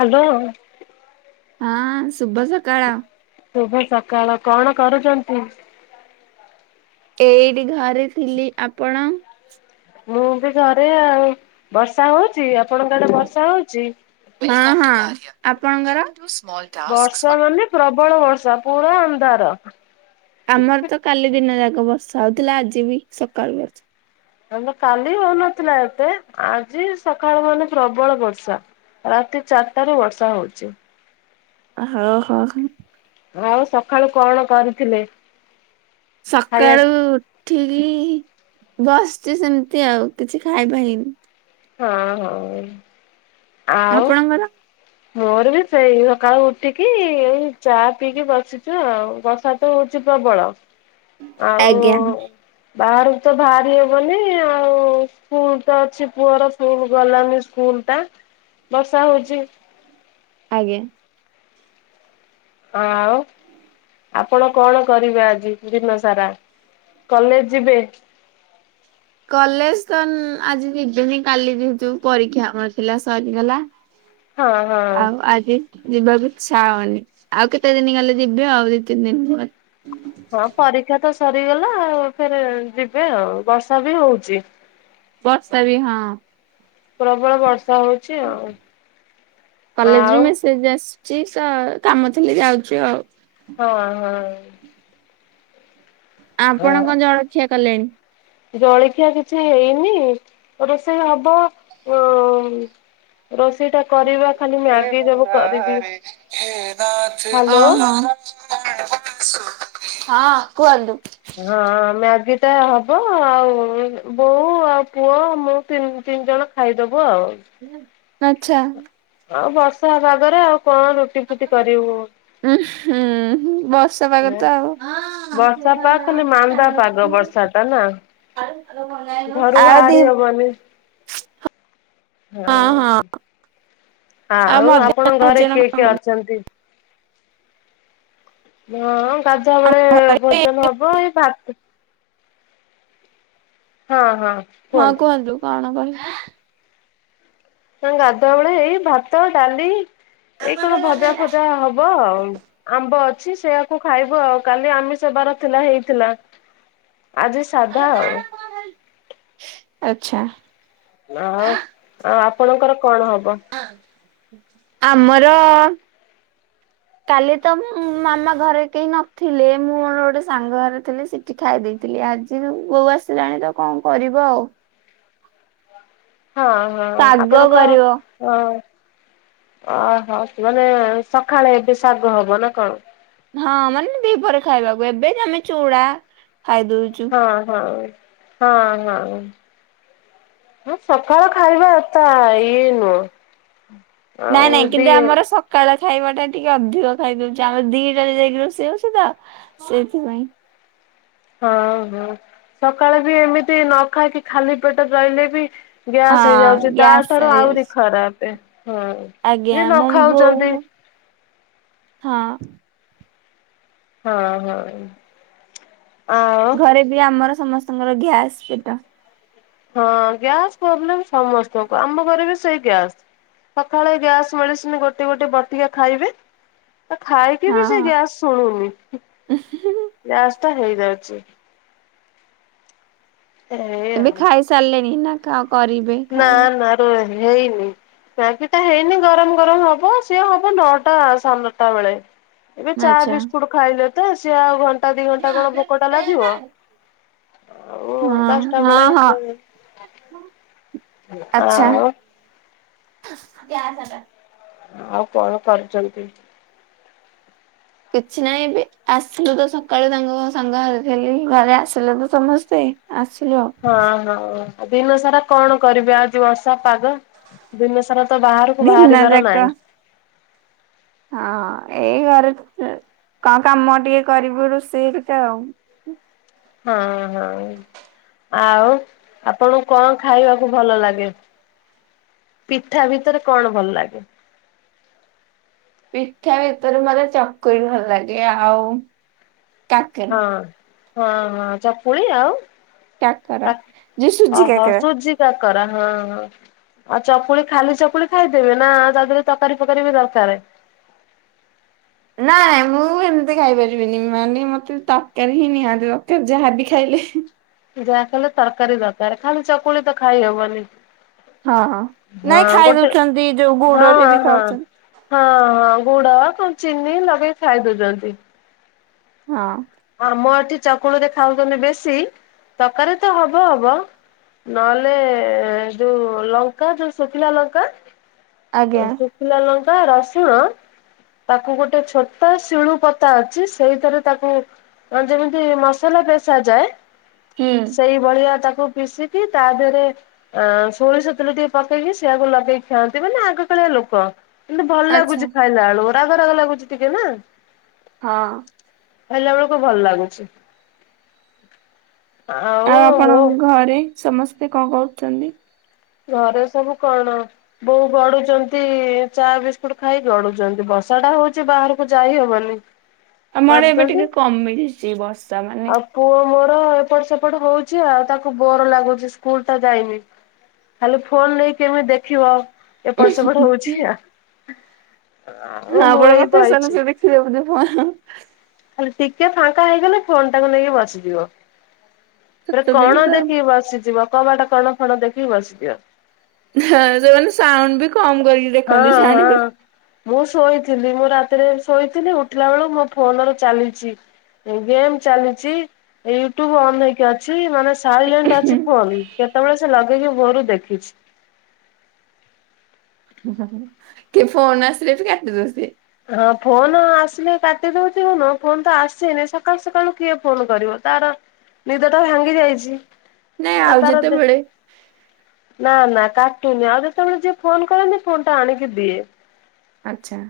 Hello. ହଁଅଁ ଶୁଭ ସକାଳ। ଶୁଭ ସକାଳ କଣ କରୁଚନ୍ତି? ଏଇଟି ଘରେ ଥିଲି ଆପଣ? ମୁଁ ବି ଘରେ ଆଉ ବର୍ଷା ହଉଚି ଆପଣଙ୍କ ଆଡେ ବର୍ଷା ହଉଚି। ହଁ ହଁ ଆପଣଙ୍କର? ବର୍ଷା ମାନେ ପ୍ରବଳ ବର୍ଷା ପୁରା ଅନ୍ଧାର। ଆମର ତ କାଲି ଦିନ ଯାକ ବର୍ଷା ହଉଥିଲା ଆଜି ବି ସକାଳୁ ବର୍ଷା ଆମର କାଲି ହଉନଥିଲା ଏତେ ଆଜି ସଖାଳୁ ମାନେ ପ୍ରବଳ ବର୍ଷା। ରାତି ଚାରଟା ରୁ ବର୍ଷା ହଉଚି। ହଉ ହଉ ହଁ। ଆଉ ସଖାଳୁ କଣ କରିଥିଲେ? ଖାଇବା ସକାଳୁ ଉ ଉ ଠିକି ବସଚି ସେମତି ଆଉ କିଛି ଖାଇବା ହେଇନି। ହଁ ହଁ ଅ ଆପଣଙ୍କର? ଆଉ। ମୋର ବି ସେଇ ସଖାଳୁ ଉଠିକି ଏଇ ଚା ପିଇକି ବସିଚୁ ଆଉ ବର୍ଷା ଶୀତ ହଉଚି ପ୍ରବଳ ଆଉ ଆଜ୍ଞା ବାହାରୁକୁ ତ ଭାଆରି ହବନି ଆଉ ସ୍କୁଲ ତ ଅଛି ପୁଅର ସ୍କୁଲ ଗଲାନି ସ୍କୁଲଟା ବର୍ଷା ହଉଚି। ଆଜ୍ଞା। ହଁ ଆଉ ଆପଣ କଣ କରିବେ ଆଜି ଦିନ ସାରା କଲେଜ ଯିବେ। କଲେଜ ତ ଆଜି ଯିବିନି କାଲି ଯିବି ଯେହେତୁ ପରୀକ୍ଷା ହଉ ଥିଲା ସରିଗଲା। ହଁ ହଁ ଆଉ ଆଜି ଯିବାକୁ ଇଛା ହଉନି ଆଉ କେତେ ଦିନ ଗଲେ ଯିବି ଆଉ ଦି ତିନି ଦିନ ହଁ ପରୀକ୍ଷା ତ ସରିଗଲା ଆଉ ଫେରେ ଯିବେ ଆଉ ବର୍ଷା ବି ହଉଛି। ବର୍ଷା ବି ହଁ। ପ୍ରବଳ ବର୍ଷା ହଉଛି ଆଉ ଆଉ ଦିଦି ଆସିଚି ତ କାମ ଥିଲି ଯାଉଛୁ ଆଉ ହଁ ହଁ। ଆପଣ ହଁ କଣ ଜଳଖିଆ କଲେଣି? ଜଳଖିଆ କିଛି ହେଇନି ରୋଷେଇ ହବ ଉ ରୋଷେଇଟା। [unintelligible] ହ୍ୟାଲୋ। ହଁ କୁହନ୍ତୁ। ହଁ ମ୍ୟାଗିଟା ହବ ଆଉ ବୋଉ ଆଉ ପୁଅ ମୁଁ ତିନ ତିନି ଜଣ ଖାଇଦବୁ ଆଉ ଆଛା। ଆଉ ବର୍ଷା ହେବା ପାଗରେ ଆଉ କଣ ରୁ ଉ ହୁଁ ବସ୍। ବର୍ଷା ପାଗ ଖାଲି ମାନ୍ଦା ପାଗ ବର୍ଷା ଟା ନା ଘରୁ [unintelligible] ଆ ଦି ବାହାରି ହବନି। ହଁ। ହଁ ଆଉ ମଧ୍ୟାହ୍ନ ଆପଣଙ୍କ ଘରେ ଭୋଜନ କିଏ କଣ କିଏ କଲେ? ଅଛନ୍ତି? ହଁ ଗାଧୁଆ ବେଳେ ଭୋଜନ ହବ ଏଇ ଭାତ ହଁ ହଁ ହଁ କୁହନ୍ତୁ କଣ କହି ନା ଗାଧୁଆ ବେଳେ ଏଇ ଭାତ ଡାଲି ଏଇ କଣ ଭଜା ଫଜା ହବ ଆଉ। ଆମ୍ବ ଅଛି ସେୟାକୁ ଖାଇବୁ ଆଉ କାଲି ଆମିଷ ବାର ଥିଲା ହେଇଥିଲା। ଆଜି ସାଧା ଆଉ। ଆଚ୍ଛା। ଆଉ ଆଉ ଆପଣଙ୍କର କଣ ହବ? ଆମର [inaudible] କାଲି ତ ମାମା ଘରେ କେହି ନଥିଲେ ମୁଁ ମୋର ଗୋଟେ ସାଙ୍ଗ ଘରେ ଥିଲି ସି ଖାଇ ଦେଇଥିଲି ଆଜି ତ ବୋଉ ଆସିଲାଣି ତ କଣ କରିବ ଆଉ। ହଁ ହଁ ଶାଗ ଆପଣଙ୍କ କରିବ। ହଁ ଅହ ମାନେ ସକାଳେ ଏବେ ଶାଗ ହବ ନା କଣ? ହଁ ମାନେ ଦିପହରେ ଖାଇବାକୁ ଏବେ ଯେ ଆମେ ଚୁଡା ଖାଇ ଦଉଛୁ। ହଁ ହଁ ହଁ ହଁ। ହଁ ସକାଳ ଖାଇବା ତା ଇଏ ନୁହଁ। ନାଇଁ ଆଉ ନାଇଁ କିନ୍ତୁ ଦି ଆମର ସ କାଳ ଖାଇବାଟା ଟିକେ ଅଧିକ ଖାଇଦଉଛି ଆମର ଦିଟାରେ ଯାଇକି ରୋଷେଇ ହେଉଛି ତ ସେଥିପାଇଁ। ହଁ ହଁ ସକାଳେ ବି ଏମିତି ନ ଖାଇକି ଖାଲି ପେଟ ରହିଲେ ବି ଗ୍ୟାସ୍ ହଁ ହେଇଯାଉଛି ତା ଗ୍ୟାସ୍ ଠାରୁ ଆହୁରି ହେଇଯାଉଛି ଖରାପ ହୁଁ। ଆଜ୍ଞା ଯିଏ ମୋ ବୋଉ ନଖାଉଛନ୍ତି ହଁ। ହଁ ହଁ। ଆଉ ଘରେ ବି ଆମର ସମସ୍ତଙ୍କର ଗ୍ୟାସ ପେଟ ହଁ ଗ୍ୟାସ ପ୍ରୋବ୍ଲେମ ସମସ୍ତଙ୍କୁ ଆମ ଘରେ ବି ସେଇ ଗ୍ୟାସ୍ ସକାଳେ ଗ୍ୟାସ ମେଡିସିନ ଗୋଟେ ଗୋଟେ ବଟିକା ଖାଇବେ ତ ଖାଇକି ବି ହଁ ସେ ହଁ। ଗ୍ୟାସ ଶୁଣୁନି ଗ୍ୟାସ ଟା ହେଇଯାଉଛି। ଏଇ ଏବେ ଆଉ। ଖାଇ ସାରିଲେଣି ନା କରି ନା ନା ହେଇନି। ବାକିଟ ହେଇନି ଗରମ ଗରମ ହବ ସିଏ ହବ ନଅଟା ସାନଟା ବେଳେ ଏବେ ଚା ଆଚ୍ଛା। ବିସ୍କୁଟ ଖାଇଲେ ତ ସିଏ ଆଉ ଘଣ୍ଟା ଦି ଘଣ୍ଟା କଣ ଭୋକ ଟା ଲାଗିବ। ଆଉ ଦଶଟା ହଁ ହଁ ବେଳେ ହଁ ଆଚ୍ଛା। ଆଉ ଆଉ କଣ କରୁଛନ୍ତି? କିଛି ନାହିଁ ଆସିଲୁ ତ ସକାଳୁ ତାଙ୍କ ସାଙ୍ଗ ଘରେଥିଲି ଘରେ ଆସିଲୁ ତ ସମସ୍ତେ ଆସିଲୁ ଆଉ। ହଁ ହଁ ଦିନ ସାରା କଣ କରିବି ଆଉଜି ବର୍ଷା ପାଗ ଦିନ ସାରା ତ ବାହାରକୁ ଦିନ ବାହାରିବାର ଯାକ ନାହିଁ। ହଁ ଏଇ ଘରେ କଣ କାମ ଟିକେ କରିବୁ ରୋଷେଇଥା ଆଉ ହଁ ହଁ। ଆଉ ଆପଣଙ୍କୁ କଣ ଖାଇବାକୁ ଭଲ ଲାଗେ? ପିଠା ଭିତରେ କଣ ଭଲ ଲାଗେ? ପିଠା ଭିତରେ ମୋତେ ଚକୁଳି ଭଲ ଲାଗେ ଆଉ। କାକେରା ହଁ ହଁ ହଁ ଚକୁଳି ଆଉ। କାକରା କା ଯେ ସୁଜି ଓହୋ କାକରା [unintelligible] ଆଉ ଚକୁଳି ଖାଲି ଚକୁଳି ଖାଇଦେବେ ନା ତା ଦେହରେ ତରକାରୀ ଫକକାରୀ ବି ଦରକାର ନାଇଁ ମୁଁ ଏମିତି ଖାଇପାରିବିନି ମାନେ ମତେ ତରକାରୀ ହିଁ ନିହାତି ଦରକାର ଯାହାବି ଖାଇଲେ ଯାହା ଖଲେ ତରକାରୀ ଦରକାର ଖାଲି ଚକୁଳି ତ ଖାଇହବନି ହଁ ହଁ ନାଇଁ ଖାଇ ଗୋଟେ ଦଉଛନ୍ତି ଯୋଉ ହଁ ଗୁଡରେ ବି ହଁ। ଖାଉଛନ୍ତି ହଁ ହଁ ଗୁଡ କଣ ଚିନି ଲଗେଇ ଖାଇ ଦଉଛନ୍ତି। ହଁ ଆମ ଏଠି ଚକୁଳ ରେ ଖାଉଛନ୍ତି ବେଶୀ ତରକାରୀ ତ ହବ ହବ। ନହେଲେ ଯୋଉ ଲଙ୍କା ଯୋଉ ଶୁଖିଲା ଲଙ୍କା। ଆଜ୍ଞା ଶୁଖିଲା ଲଙ୍କା ରସୁଣ ତାକୁ ଗୋଟେ ଛୋଟ ଶିଳୁ ପତା ଅଛି ସେଇଥିରେ ତାକୁ ଯେମିତି ମସଲା ପେଶ ଯାଏ। ହୁଁ ସେଇ ଭଳିଆ ତାକୁ ପିଶିକି ତା ଦେହରେ ଅ ସୋରିଷ ତେଲ ଟିକେ ପକେଇକି ସେଆକୁ ଲଗେଇି ଖାଆନ୍ତି ମାନେ ଖେଳିଆ ଲୋକ କିନ୍ତୁ ଭଲ ଆଚ୍ଛା ଲାଗୁଛି ଖାଇଲା ବେଳୁ ରାଗ ରାଗ ଲାଗୁଛି ଟିକେ ନା ହଁ ଖାଇଲା ବେଳକୁ ଭଲ ଲାଗୁଛି। ଆଉ ଆପଣଙ୍କ ଘରେ ସମସ୍ତେ କଣ କରଛନ୍ତି? ଘରେ ସବୁ କଣ? ବୋଉ ଗଡୁଛନ୍ତି ଚା ବିସ୍କୁଟ ଖାଇ ଗଡୁଛନ୍ତି ବର୍ଷା ଟା ହଉଛି ବାହାରକୁ ଯାଇହବନି। ହଁ ଆମ ଆଡେ ଏବେ ଟିକେ କମିଛି ବର୍ଷା ମାନେ ଆଉ ପୁଅ ମୋର ଏପଟ ସେପଟ ହଉଛି ଆଉ ତାକୁ ବର ଲାଗୁଛି ସ୍କୁଲ ଟା ଯାଇନି। ଖାଲି ଫୋନ ନେଇକି କେମିତି ଦେଖିବ ଏପଟ ସେପଟ ହଉଛି ଆ ହଁ ଆଉ ମୁଁ ଆପଣ ଏଇ କଥା ଶୁଣି ବାଇଛି। ଶୁଣି ବୋଧେ ଫୋନ। ଖାଲି ଟିକେ ଫାଙ୍କା ହେଇଗଲେ ଫୋନ୍ ଟାକୁ ନେଇକି ବସିଯିବ। ପୁରା ଛୋଟ ପିଲା କଣ ତ ଦେଖିକି ବସିଯିବ କବାଟା କଣ ଫଣ ଦେଖିକି ବସିଯିବ। ହଁ ସେମାନେ ସାଉଣ୍ଡ ବି କମ କରିକି ହଁ ଦେଖନ୍ତି ହଁ। ଜାଣି ପାରୁ ମୁଁ ଶୋଇଥିଲି ମୁଁ ରାତିରେ ଶୋଇଥିଲି ଉଠିଲା ବେଳକୁ ମୋ ଫୋନ ର ଚାଲିଛି। ଗେମ୍ ଚାଲିଛି ୟୁଟ୍ୟୁବ ଅନ୍ ହେଇକି ଅଛି ମାନେ ସାଇଲେଣ୍ଟ ଅଛି ଫୋନ୍ କେତେବେଳେ ସେ ଲଗେଇକି ଭୋରୁ ଦେଖିଛି। ହୁଁ ହୁଁ ହୁଁ କି ଫୋନ ଆସିଲେ ବି କାଟିଦଉଚି ସିଏ ହଁ ଫୋନ ଆସିଲେ କାଟିଦଉଥିବ ନୁହ ଫୋନ ତ ଆସିନି ସକାଳୁ ସକାଳୁ କିଏ ଫୋନ କରିବ ତାର ନିଦ ଟା ଭାଙ୍ଗି ଯାଇଛି ନାଇଁ ଆଉ ଆ ତାର ଦେ ଯେତେବେଳେ ନା ନା କାଟୁନି ଆଉ ଯେତେବେଳେ ଯିଏ ଫୋନ କରନ୍ତି ଫୋନ ଟା ଆଣିକି ଦିଏ। ଆଛା।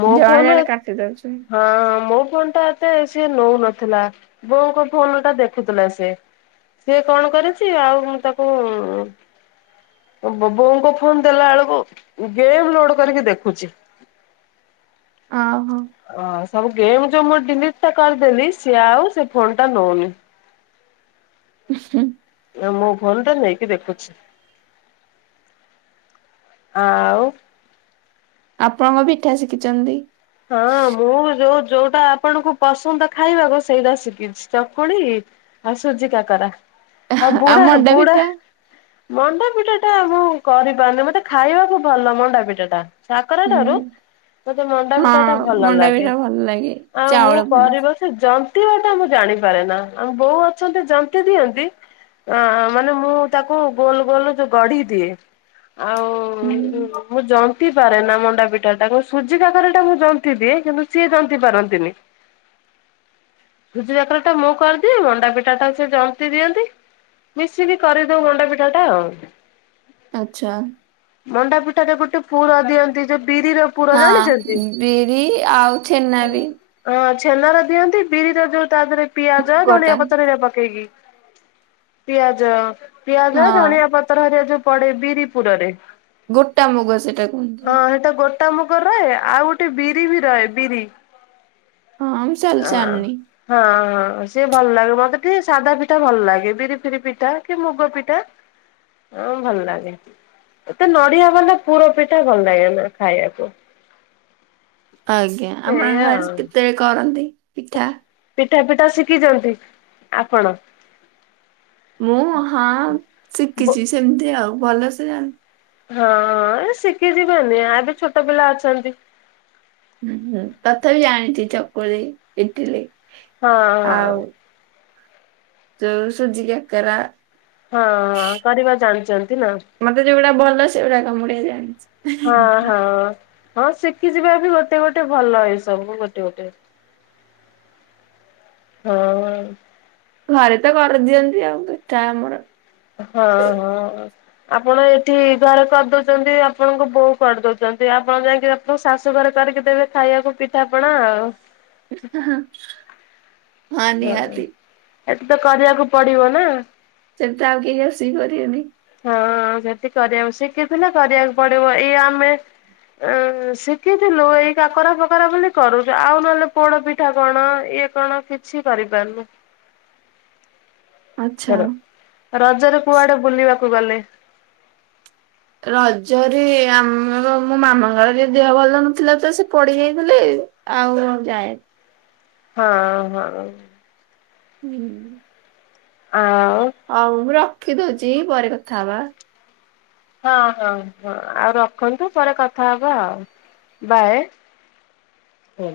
ମୋ ଫୋନ ଏ ଦଉଛନ୍ତି ହଁ ମୋ ଫୋନଟା। ଏତେ ସିଏ ନଉନଥିଲା ବୋଉଙ୍କ ଫୋନ ଟା ଦେଖୁଥିଲା ସିଏ। ସିଏ କଣ କରିଛି ଆଉ ମୁଁ ତାକୁ ଉଁ। ବୋ-ବୋଉଙ୍କ ଫୋନ ଦେଲା ବେଳକୁ ଗେମ୍ ଲୋଡ କରିକି ଦେଖୁଛି। ଓହୋ। ଓ ସବୁ ଗେମ୍ ଯୋଉ ମୁଁ ଡିଲିଟ ଟା କରିଦେଲି ସିଏ ଆଉ ସେ ଫୋନ୍ ଟା ନଉନି। ଉ ହୁଁ। ମୋ ଫୋନ ଟା ନେଇକି ଦେଖୁଛି ଆଉ। ଆପଣଙ୍କ ପିଠା ଶିଖିଛନ୍ତି? ହଁ ମୁଁ ଯୋଉ ଯୋଉଟା ଆପଣଙ୍କୁ ପସନ୍ଦ ଖାଇବାକୁ ସେଇଟା ଶିଖିଛି ଚକୁଳି। ଆଉ ସୁଜି କାକରା ଆଉ ବୁଢା ମଣ୍ଡା ବୁଢା। ପିଠା ମଣ୍ଡାପିଠା ଟା ମୁଁ କରିପାରୁନି ମତେ ଖାଇବାକୁ ଭଲ ମଣ୍ଡାପିଠା ଟା। କାକରା ହୁଁ ଠାରୁ ମୋତେ ହଁ ମଣ୍ଡାପିଠା ଟା ଭଲ ମଣ୍ଡା ଲାଗେ ପିଠା ଭଲ ଲାଗେ ଆଉ ମୁଁ ଚାଉଳ ମଣ୍ଡା କରିବ ସେ ଜନ୍ତିବା ଟା ମୁଁ ଜାଣିପାରେ ନା ଆମ ବୋଉ ଅଛନ୍ତି ଜନ୍ତି ଦିଅନ୍ତି। ଅ ମାନେ ମୁଁ ତାକୁ ଗୋଲ ଗୋଲ ଯୋଉ ଗଢି ଦିଏ। ହୁଁ ଆଉ ମୁଁ ଜନ୍ତି ପାରେ ନା ମଣ୍ଡାପିଠା ଟା ମୁଁ ସୁଜି କାକରା ଟା ମୁଁ ଜନ୍ତି ଦିଏ କିନ୍ତୁ ସିଏ ଜନ୍ତି ପାରନ୍ତିନି। ସୁଜି କାକରା ଟା ମୁଁ କରିଦିଏ ମଣ୍ଡା ପିଠା ଟା ସେ ଜନ୍ତି ଦିଅନ୍ତି। ମିଶିକି କରିଦଉ ମଣ୍ଡା ପିଠା ଟା ଆଉ। ଆଚ୍ଛା। ମଣ୍ଡାପିଠାରେ ଗୋଟେ ପୂର୍ ଦିଅନ୍ତି ଯୋଉ ବିରିର ପୁର ଜାଣିଛନ୍ତି? ହଁ ବିରି ଆଉ ଛେନା ବି। ହଁ ଛେନ ର ଦିଅନ୍ତି ବିରିର ଯୋଉ ତା ଦେହରେ ପିଆଜ ମୁଗଟା ଧଣିଆ ପତ୍ର ଏରା ପକେଇକି। ପିଆଜ ପିଆଜ ହଁ ଧନିଆ ପତ୍ର ହରିଆ ଯୋଉ ପଡେ ବିରିପୁରରେ। ଗୋଟା ମୁଗ ସେଇଟା କୁହନ୍ତି। ଏଟା ମୁଗ ରେ ଆଉ ଗୋଟେ ବିରି ବି ରହେ ବିରି ହଁ ମୁଁ ଚାଲି ହଁ ଜାଣିନି ହଁ ହଁ ସିଏ ଭଲ ଲାଗେ ମତେ ଟିକେ ସାଧା ପିଠା ଭଲ ଲାଗେ ବିରି ଫିରି ପିଠା କି ମୁଗ ପିଠା। ହଁ ଭଲ ଲାଗେ ଏତେ ନଡିଆ ବାଲା ପୁର ପିଠା ଭଲ ଲାଗେନା ଖାଇବାକୁ। ଆଜ୍ଞା ଆପଣଙ୍କ ଏଇଆ ଘରେ ଆଉ। କେତେବେଳେ କରନ୍ତି ପିଠା? ପିଠା ପିଠା ଶିଖିଛନ୍ତି ଆପଣ? ମୁଁ ହଁ ବୋ ଶିଖିଛି ସେମିତି ଆଉ ଭଲସେ ଜାଣ ହଁଁ ଏ ଶିଖିଯିବେନି ଏବେ ଛୋଟ ପିଲା ଅଛନ୍ତି। ହୁଁ ହୁଁ ତଥାପି ଜାଣିଛି ଚକୁଳି ଇଟିଲି। ହଁ ହଁ। ଯଉ ସୁଜି କାକରା। ହଁ ହଁ କରିବା ଜାଣିଛନ୍ତି ନା? ମତେ ଯୋଉଗୁଡା ଭଲ ସେଗୁଡା କୁ ମୁଁ ଟିକେ ହଁ ଜାଣିଛି। ହଁ ହଁ ଶିଖିଯିବା ବି ଗୋଟେ ଗୋଟେ ଭଲ ଏଇ ସବୁ ଗୋଟେ ଗୋଟେ। ହଁ। ଘରେ ତ କରିଦିଅନ୍ତି ଆଉ ପିଟା ଆମର ହଁ ହଁ ଆପଣ ଏଠି ଘରେ କରିଦଉଛନ୍ତି ଆପଣଙ୍କ ବୋଉ କରିଦଉଛନ୍ତି ଆପଣ ଯାଇକି ଆ ଶାଶୁଘରେ କରିକି ଦେବେ ଖାଇବାକୁ ପିଠାପଣା ଆଉ। ହ ହଁ ଏତେ ତ କରିବାକୁ ପଡିବ ନା ସେମିତି ଆଉ କେହି ରସେଇ କରିବେନି ହଁ ସେଠି କରିବାକୁ ଶିଖିଥିଲେ କରିବାକୁ ପଡିବ ଏଇ ଆମେ ଶିଖିଥିଲୁ ଏଇ କାକରା ଫକରା ବୋଲି କରୁଛ ଆଉ ନହେଲେ ପୋଡ ପିଠା କଣ ଇଏ କଣ କିଛି କରିପାରୁନି ଆଚ୍ଛା। ର ରଜରେ କୁଆଆଡେ ବୁଲିବାକୁ ଗଲେ ରଜରୀ ଆମର ମୋ ମାମାଙ୍କର ଯ ଦେହ ଭଲ ନଥିଲା ତ ସେ ପଡିି ଯାଇଥିଲେ ଆଉ ଯାଏ ହଁ ହଁ ହୁଁ ଅ ହଉ ମୁଁ ରଖିଦଉଛି ପରେ କଥା ହବା ହଁ ହଁ ହଁ ଆଉ ରଖନ୍ତୁ ପରେ କଥା ହବା ଆଉ ବାଏ ହୁଁ